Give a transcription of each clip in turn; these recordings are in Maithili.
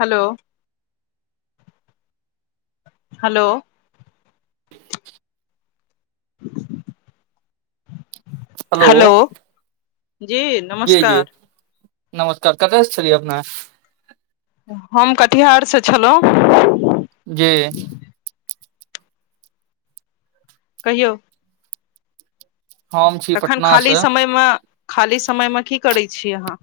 हेलो हेलो [inaudible] हेलो जी जी जी नमस्कार नमस्कार कतय से छलियै अपना आर हम कटिहारसँ छलौं जी कहियौ हम छी तखन पटना खाली से समयमे खाली समयमे की करै छी अहाँ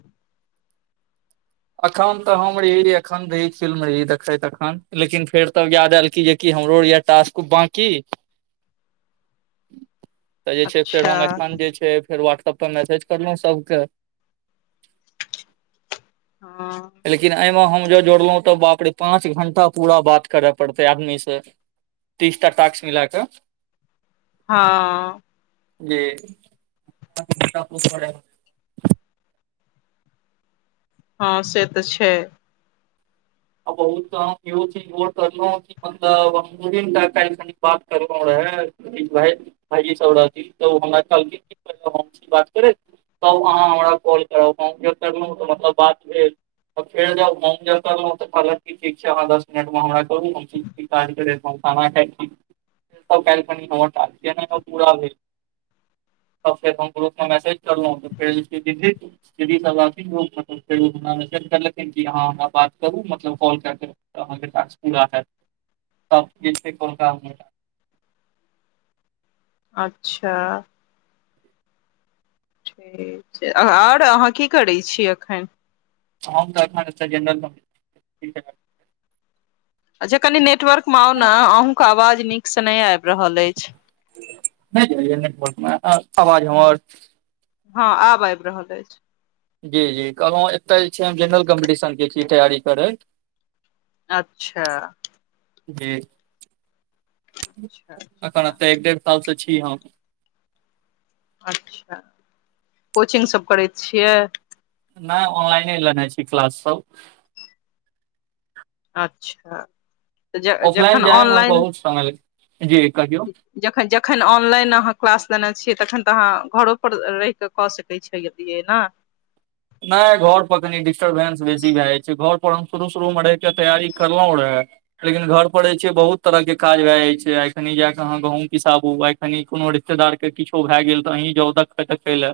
अखन तऽ हम रही एखन रहि फिल्म रही देखैत अखन लेकिन फेर तब याद एयल की जेकि हमरो टास्क बाँकी तऽ जे छै फेर अच्छा हम अखन जे छै फेर व्हाट्सप पर मैसेज करलहुँ सबके हँ लेकिन एहिमे हम जँ जोड़लहुँ तऽ बाप रे पाँच घण्टा पूरा बात करय पड़तै आदमी से तीसटा टास्क मिला कऽ हँ जी हँ से तऽ छै [unintelligible] [unintelligible] भाइजी सब रहथिन तऽ हमरा कहलखिन बात करै तब अहाँ हमरा कॉल करब हम फेर करलौं तऽ मतलब बात भेल तऽ फेर जब हम चेक करलौं तऽ कहलक ठीक छै दस मिनट मे हमरा कराज पहुँचाना काल्हिखन हमर टास्क पूरा नहि भेली तब फेर हम ग्रुप मे मैसेज करलो फेर जे छै दीदी दीदी सब रहथिन मतलब फेर करलखिन कि ह हमरा बात करू मतलब कॉल कए क अहाँके टास्क पूरा हैत तऽ जे कॉल अच्छा ठीक छै आओर अहाँ की करैत छी एखन हम तऽ एखन जनरल अच्छै जे कनि नेटवर्क मे आउ ने अहँके आवाज नीक से नहि आबि रहल अछि नहि जाय यै नेटर्कमे आवाज हमर हँ आब आबि रहल अछि जी जी कहलहुँ एतऽ जे छै हम जेनरल कम्पटिशन के छियै तैयारी करै अच्छा कि अच्छा एखन अच्छा एतऽ एक डेढ़ सालसँ छी हम अच्छा कोचिंग सब करैत छियै नहि ऑनलाइन लेने छी क्लास सब अच्छा तऽ ऑफलाइन जखन जाय मे ऑनलाइन बहुत समय जी कहियौ जखन जखन ऑनलाइन अहाँ क्लास लेने छियै तखन तऽ अहाँ घरो परर रहि कऽ कऽ सकैत छलियै ने नहि घर पर कनि डिस्टर्बेंस बेसी भए जाइ छै घर पर हम शुरू शुरू मे रहिके तैयारी करलहुं यै लेकिन घर परर जे छै बहुत तरहके काज भए जाइत छै आइ कनी जा कऽ अहाँ गहूँम पिसाबू आ तनि कोनो रिश्तेदार के किछो भए गेल तऽ अहीं जाउ देखै देखै लए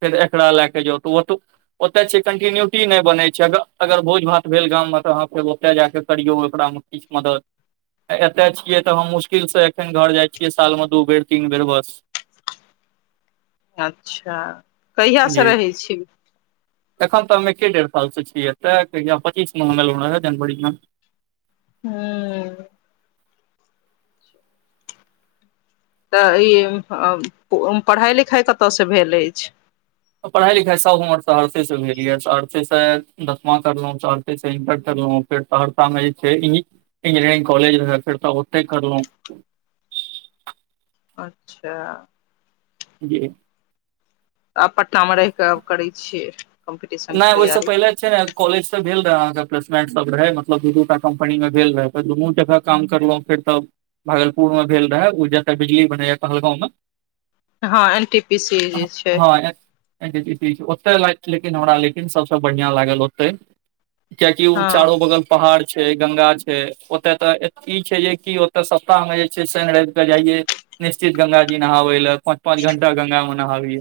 फेर एकराा लए के जाउ तऽ ओतऽ ओतय छै कन्टीन्यूटी नहि बनै छै अगर भोज भात भेल गाममे तऽ अहाँ फेर ओतय जा कऽ करियौ ओकरामे किछ मदद एतय छियै तऽ हम मुश्किलसँ एखन घर जाइ छियै सालमे दू बेर तीन बेर बस [inaudible] अच्छा कहियासँ जी रहै छी एखन तऽ हममे एक डेढ़ साल से छियै एतया पच्चीस एलहुँ जनवरी मे हूँ तऽ ई पढ़ाइ लिखाइ कतऽसँ भेल अछि पढ़ाई लिखाई सभ हमर सहरसेसँ भेल यए सहरसेसँ दसमा करलहुँ सहरसेसँ इंटर करलहुँ फेर सहरसा मे जे छै इंजीनियरिंग कॉलेज रहे फेर तऽ ओते करलहुं अच्छा जी आब पटनामे रहि कऽ करैत छियै कम्पीटिशन के नहि ओहि सँ तैयारी पहिले कॉलेज सब भेल रहे अहाँके प्लेसं सब रहे मतलब दू दूटा कम्पनी मे भेल रहे दुनू जगह काम करलों फेर त भागलपुर मे भेल रहै ओ जतऽ बिजली बनैया कहहलगाँवं हँ एन टी पी सी जे छै ओतहि ल लेकिन हमरा लेकिन सभसँ बढ़िआँ लागल ओतहि कियेकी ओ हँ चारू बगल पहाड़ छै गंगा छै ओतय तऽ ई छै जे कि ओतय सस्ता मे जे छै शनि रव केऽ जाइये निश्चित गंगााजी नहाबै लै पाँच पांच घंटा गंगा मे नहाबे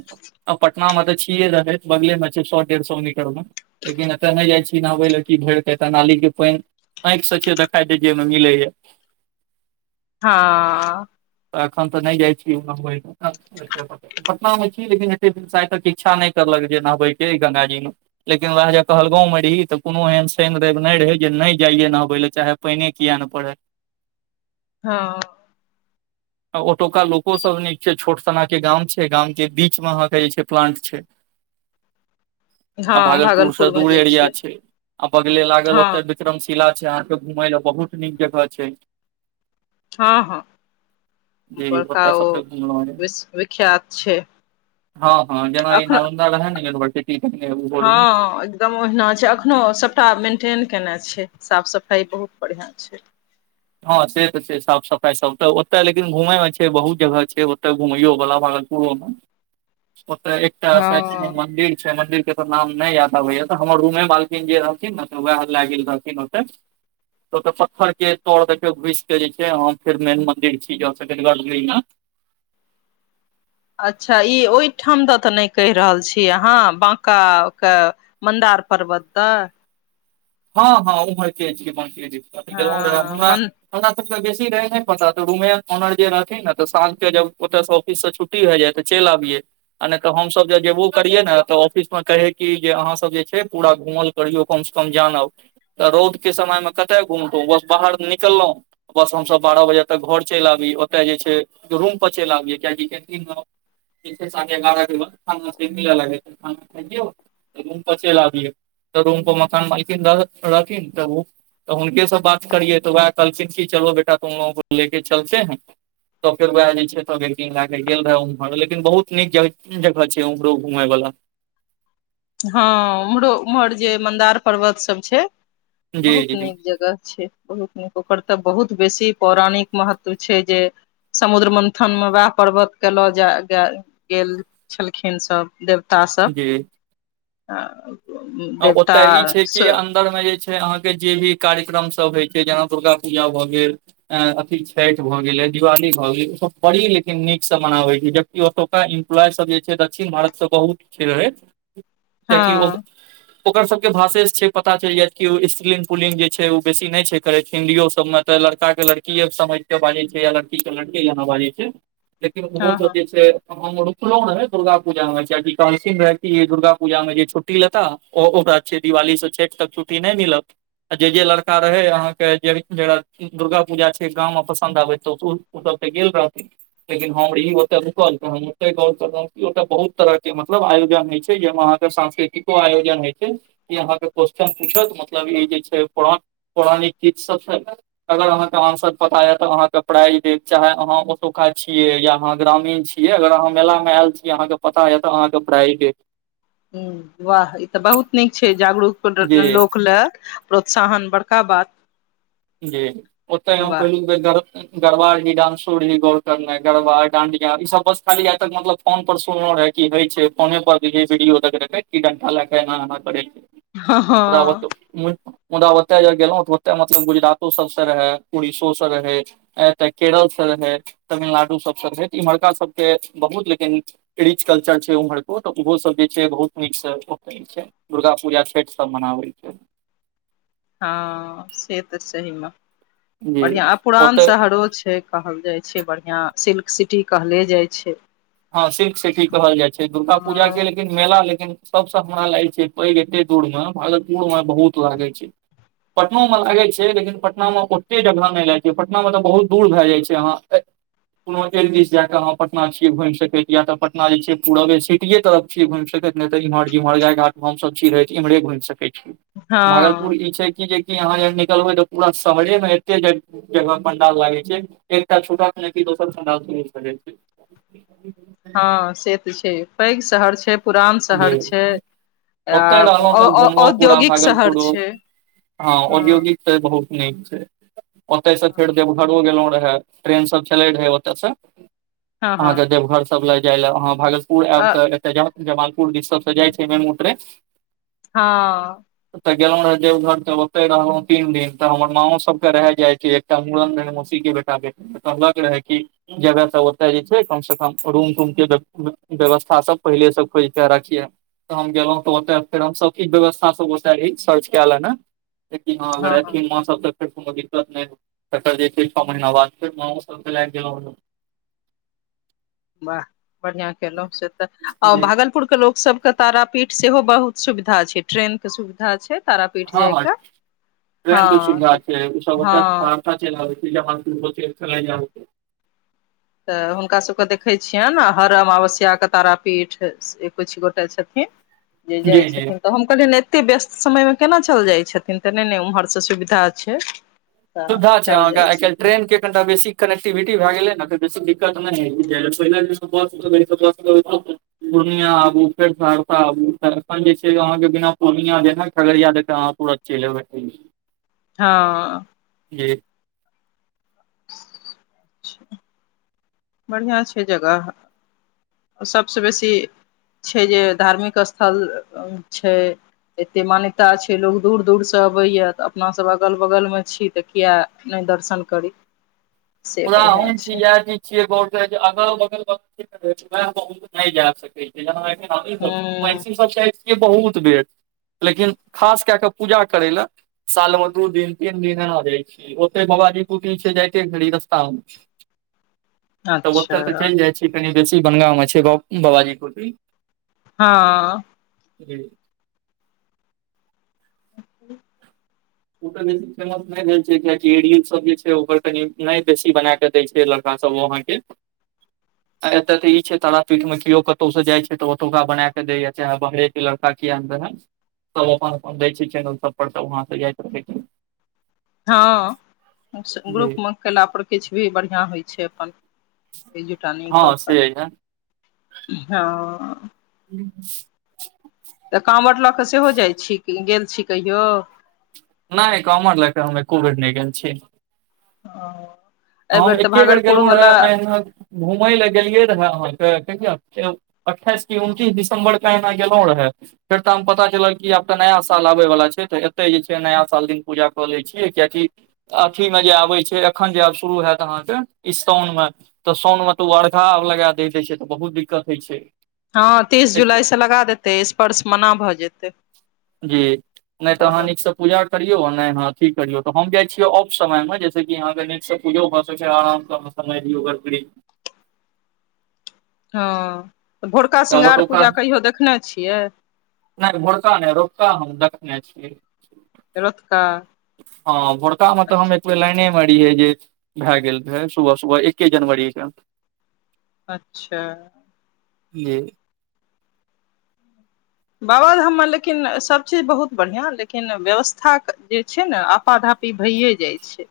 आ पटना मे तऽ छीये रहे बगले मे सए डेढ़ सए निकल मे लेकिन एतय नहि जाइ छी नहाबै लए कि भरि त एऽ नाली के पानि आँखिसँ छैिय देखाइ दे जेमे मिलैए हँ तऽ एखन तऽ नहि जाइ छी उ हो पटना मे छी लेकिन एत्यसाय तक इच्छा नहि करलक जे नहबेके गंगाजी मे लेकिन उएह जे कहलगाँवमे रही तऽ कोनो एहन शनि रवि नहि रहै जे नहि जाइयै नहबय लए चाहे पाइने किया नहि परै हँ [inaudible] ओतुका लोको सब नीक छै छोट सना के गाम छै गाम के बीच में अहाँ के जे छै प्लांट छै आ हँ भागलपुर से मे दूर जे एरिया छै आ बगले लागल हँ ओते विक्रमशिला छै अहाँके घूमय ले बहुत नीक जगह छै हँ हँ जी बड़का ओतय ओ सबसँ घुमलहुँ विश्व विख्यात छै हँ हँ जेना ई अखन नालंदा रहै न युनिवर्सिटी कि कहलियै हँ दम ओहिना छै एखनो सभटा मेन्टेन केने छै साफ सफाइ बहुत बढ़िआँ छै हँ से तऽ छै साफ सफाई सब तऽ ओतय लेकिन घुमेय मे छै बहुत जगह छै ओतए घुमयो वाला भागलपुरो मे ओत एकटा हँ साइड मन्दिर छै मन्दिरके नाम नहि याद आबैया तऽ हमर रूमे माल्किन जे रहलखिन ने वएह लए गेल रहथिन ओते तऽ ओत पत्थर के तोर देखियौ घुस के जे छै फेर मेन मन्दिर छी [unintelligible] अच्छा ई ओहिठाम दऽ तऽ नहि कहि रहल छी अहाँ बाँकाके मन्दार पर्वत तऽ हँ हँ ओम्हर के छै बाँके दिस गेलौं रहै हँ हमरा मन हमरा सबके बेसी रहे ने पता त रूमे ऑनर जे रहथिन ने त शाम के ओतस ऑफिस से छुट्टी भऽ जाइ तऽ चलि आबियए आ नहि तऽ हमसभ जे जेबो करियै ने तऽ ऑफिसमे कहै कि जे अहाँसभ जे छै पूरा घुमल करियौ कमसँ कम जानब तऽ रौद के समय मे कते घुमतौ बस बाहर निकललहु बस हमसभ बारह बजे तक घर चलि आबी ओतय जे छै रूम पर चलि अबियै किया कि केंटीन मे जे छै साढ़े ग्यारह के बाद खाना सब मिले लागै छै रूम पर चलि अबियै तऽ रूम पर मकान मालकीन रहथीन तऽ उ तऽ हुनके से बात करियै तऽ वएह कहलखिन कि चलो बेटा तुम लोगो को ले के चलते हैं तऽ फेर वएह जे छैे त टिंग लय के गेल रहे उमहर लेकिन बहुत नीक जगह छियै उम्हरो घुमै वला हँ उम्हरो उम्हर जे मन्दार पर्वत सब छै जी बहुत जी नीक जगह छै बहुत नीक ओकर तऽ बहुत बेसी पौराणिक महत्व छै जे समुद्र मन्थन मे वएह पर्वत के लऽ जा गेल छलखिन सब देवता सब जी देवता आ देवता अन्दर मे जे छै अहाँके जे भी कार्यक्रम सब होइ छै जेना दुर्गा पूजा भऽ गेल अथी छठि भऽ गेलै दिवाली भऽ गेलै ओसभ बड़ी लेकिन नीकसँ मनाबैत छै ज ओतुका इम्प्लॉय सब जे छै दक्षिण भारत से बहुत छै रहैत कियाकि ओ हँ [inaudible] ओकर सब के भाषे से छै पता चल जायत कि स्त्रीलिंग पुलिंग जे छै उ बेसी न छै करे छै हिन्दीयो सब मे तऽ लड़का के लड़कीये समझ के बाजै छै या लड़की के लड़के जेना बाजै छै लेकिन उहो हँ हँ सब जै छैे हम रुकलौं हैं दुर्गा पूजामे कियाकि कहलखिन रहै कि दुर्गा पूजा मे जे छुट्टी लेता ओकरा दिवाली से छठ तक छुट्टी नहि मिलत आ जे जे लड़का रहै अहाँके जे दुर्गा पूजा छै गाँवमे पसन्द आबैत तऽ उ ओ सब तऽ गेल रहथिन लेकिन हम रहियई ओते रुकल के हम ओते गांव सब ओते बहुत तरह के के मतलब आयोजन होइ छै जेमे अहाँके सांस्कृतिको आयोजन होइ छै ई अहाँके क्वेश्चन पूछत मतलब ई जे छै प पौराणिक गीत सब छै अगर अहाँ के आंसर पता या त अहा के प्राइज देत चाहे अहाँ ओतौका छियै या अहाँ ग्रामीण छियै अगर अहाँ मेला मे आयल छियै अहाँके पता या तऽ अहाँके प्राइज देत ह वाह ई तऽ बहुत नीक छै जागरूक जी लोक लए प्रोत्साहन बड़का बात जी ओतय हम वाह पहिलुक बेर गरबा जी डानसो गोर करने गरबा डाडिया ई सब बस खाली जा तक मतलब फोन पर सुनल रहे की हे छै फोने पर वीडियो देख की डंटा लए एना एना कर छै ओ हँ मुदा ओत गेलहु ओ ओे गुजरातो सबसँ रहै उड़ीसो से रहै एतऽ केरलसँ रहै तमिलनाडु सभसँ रहै तऽ इम्हरका सभके बहुत लेकिन रीच कल्चर छै उम्हरक तऽ ओहो सब जे छै बहुत नीकसँ दुर्गा पूजा छठि सब मनाबै छै हँ से तऽ सहीमे जी बढ़िआँ आ पुरान ओतय शहरो छै कहल जाइ छै बढ़ियां सिल्क सिटी कहले जाइ छै हँ सिल्क सिटी कहल जाइ छै दुर्गा पूजाके लेकिन मेला लेकिन सबसे हमरा लागै छै पैघ एते दूर मे भागलपुर मे बहुत लागे छै पटनो मे लागै छै लेकिन पटना मे ओते जगह नहि लागै छै पटना मे तऽ बहुत दूर भए जाय छै अह कोनो एक दिस जयाक अहाँ पटना छी घुम सकैत या त पटना जे पूवे सिटीे तरफ छिय घुम सकैत त इमहर इमहरे घाट हमस छी रहे इम्हरे घुमि सकै छी भागलपुर हँ ई छै कि जे यहाँ निकलबै तऽ पूरा शहरे मे एते पंडाल लागे छै एकटा छूट दोसर पंडाल शुरू करै छै जी हँ से तऽ छै पैघ शहर छै पुरान शहर छै आ ओते रहलहुं त घुमलहु पूरा औद्योगिक शहर भागलपुरो छै हँ औद्योगिक से बहुत नीक छै ओतय से फेर देवघरो गेलो रहे ट्रेन सब चले रहै ओतय से हँ हँ अहाँके देवघर सब ले जाय ले अहाँ उ आब तऽ ए जमालपुर दि सबसँ जाइ छै मेम उ ट्रेन हँ ओतऽ गेलहुं रहे देवघर तऽ ओते रहलहुँ तीन दिन तऽ हमर माँओ सबके रहि जाइ छै मड़न मौसी के बेटाबे कहलक रहै कि जेबे से ओते जे छै कम से कम रूम तूम के व्यवस्था सब पहिले सब खोज राखिय तऽ हम गेलहुं तऽ ओत फेर हमस ई व्यवस्था सबते सर्च कए ले ने लेकिन हँ अगर एथिन माँ सब तऽ र कोनो दिक्कत नहि तर जे छै छओ महीना बाद फेर माँ सबके लागि गेल [inaudible] वाह बढ़ियां केलहुँ से तऽ जी भागलपुर के लोकसभ क तारा पीठ सेहो बहुत सुविधा छै ट्रेन के सुविधा छै तारापीठ हँ हँ जायके ट्रेन के हँ सुविधा तऽ छै सब हँ खत [inaudible] तऽ हुनका सभके देखैत छियनि हर अमावस्याके तारापीठ किछ गोटे छथिन जे जी जाइ जी छथिन तऽ हम कहलियै ने एते व्यस्त समयमे केना चलि जाइत छथिन तऽ नहि ने ओम्हरसँ सुविधा छै तऽ सुवधा छै चलि अहाँके जाइ आइ काल्हि छथिन ट्रेन के कनिटा बेसी कनेक्टिविटी भए गेलै ने तऽ बेसी दिक्कत नहि हम बुझलियै पहिल बस पूर्णिया आबू फेर सहरसा आबू तखन जे छै अहाँके बिना पूर्णिया दे खगड़िया दे अहाँ प चलि एबै पूर्णियाँ हँ जी बढ़िआँ छै जगह सभसँ बेसी छै जे धार्मिक स्थल छै एते मान्यता छै लोग दूर दूर से अबैया तऽ अपना सब अगल बगल में छी तऽ किया नहि दर्शन करी [inaudible] से पुरा बढ़िआँ हम छी छै इह चीज छी के अगल बगल मे हम नइ जा सकै हूँ छी सब बहुत बेर लेकिन खास कए कऽ पूजा करय लए साल मे दू दिन तीन दिन एना जाय छै ओते बाबाजी कुटि छै जाइते घड़ी रस्तऽ तामे ओतऽ तऽ अच्छा चलि जाइ छै कनि बेसी बनगाँव मे छै गाऊ बाबाजी की कुटी हँ जी अ [unintelligible] ओ त बेसी फेमस नहि भेल छै किया कि रील सब जे छै ओकर कनि नहि बेसी बना के दय छै लड़का लड़का सब वहाँ के आ एतय तऽ ई छै तारापीठ मे केओ कतहु से जाइ छै तऽ ओतुका बना क के दैया चाहे बाहरे के लड़का किया ने रहै सभ अपन अपन दै छै चैनल सभ पर सभ वहाँ से जाइत रहै छै हँ जी ग्रुप मे केला पर किछ भी बढ़िआँ होइ छै अपन ई जुटानी हँ कऽ से य कऽ हाँ हूँ तऽ काँवर लऽ कऽ सेहो जाइत छी गेल छी कहियो नहि काँवर लएकऽ हम एको बेर नहि गेल छीयै ओ हम एके बेर गेलहुँ रहे ए घूमय लए गेलियै रह अहाँ के कहीया अट्ठाइस कि उनतीस दिसंम्बर क एहना गेलौं रहे फेर तऽ हम पता चलल कि आब तऽ नया साल अबय वला छै तऽ एतहि जे छै नया साल दिन पूजा कऽ लैत छियै किया कि अथी मे जे आबै छै एखन जे आब शुरू होयत अहाँ के शोऊन मे तऽ साउन मे तऽ ओ अर्घा लगा द द छै तऽ बहुत दिक्कत होइ छै हँ तीस जुलाइ से लगा देतै स्पर्श मना भऽ जेतै जी नहि तऽ अहाँ बाबा के नीक सँ पूजा करियऔ नहि ह अथी करियौ तऽ हम जाइ छियै ऑफ समय मे जैसे कि अहाँ के नीक से पूजो भए सकै आराम कर समय दिय ओकर हँ तऽ भोरका तऽ श्रृगार ओतुका पूजा कहियो देखने छियै नहि भोरका नहि रोतका हम देखने छीयै रउतका हँ भोड़का मे तऽ हम ओहि लाइने मे रहियै जे भए गेल रह सुबह सुबह एके जनवरी के अच्छा जी बाबा धाम मे लेकिन सभचीज बहुत बढ़िआँ लेकिन व्यवस्था जे छै ने आपाधापी भैए जाइ छै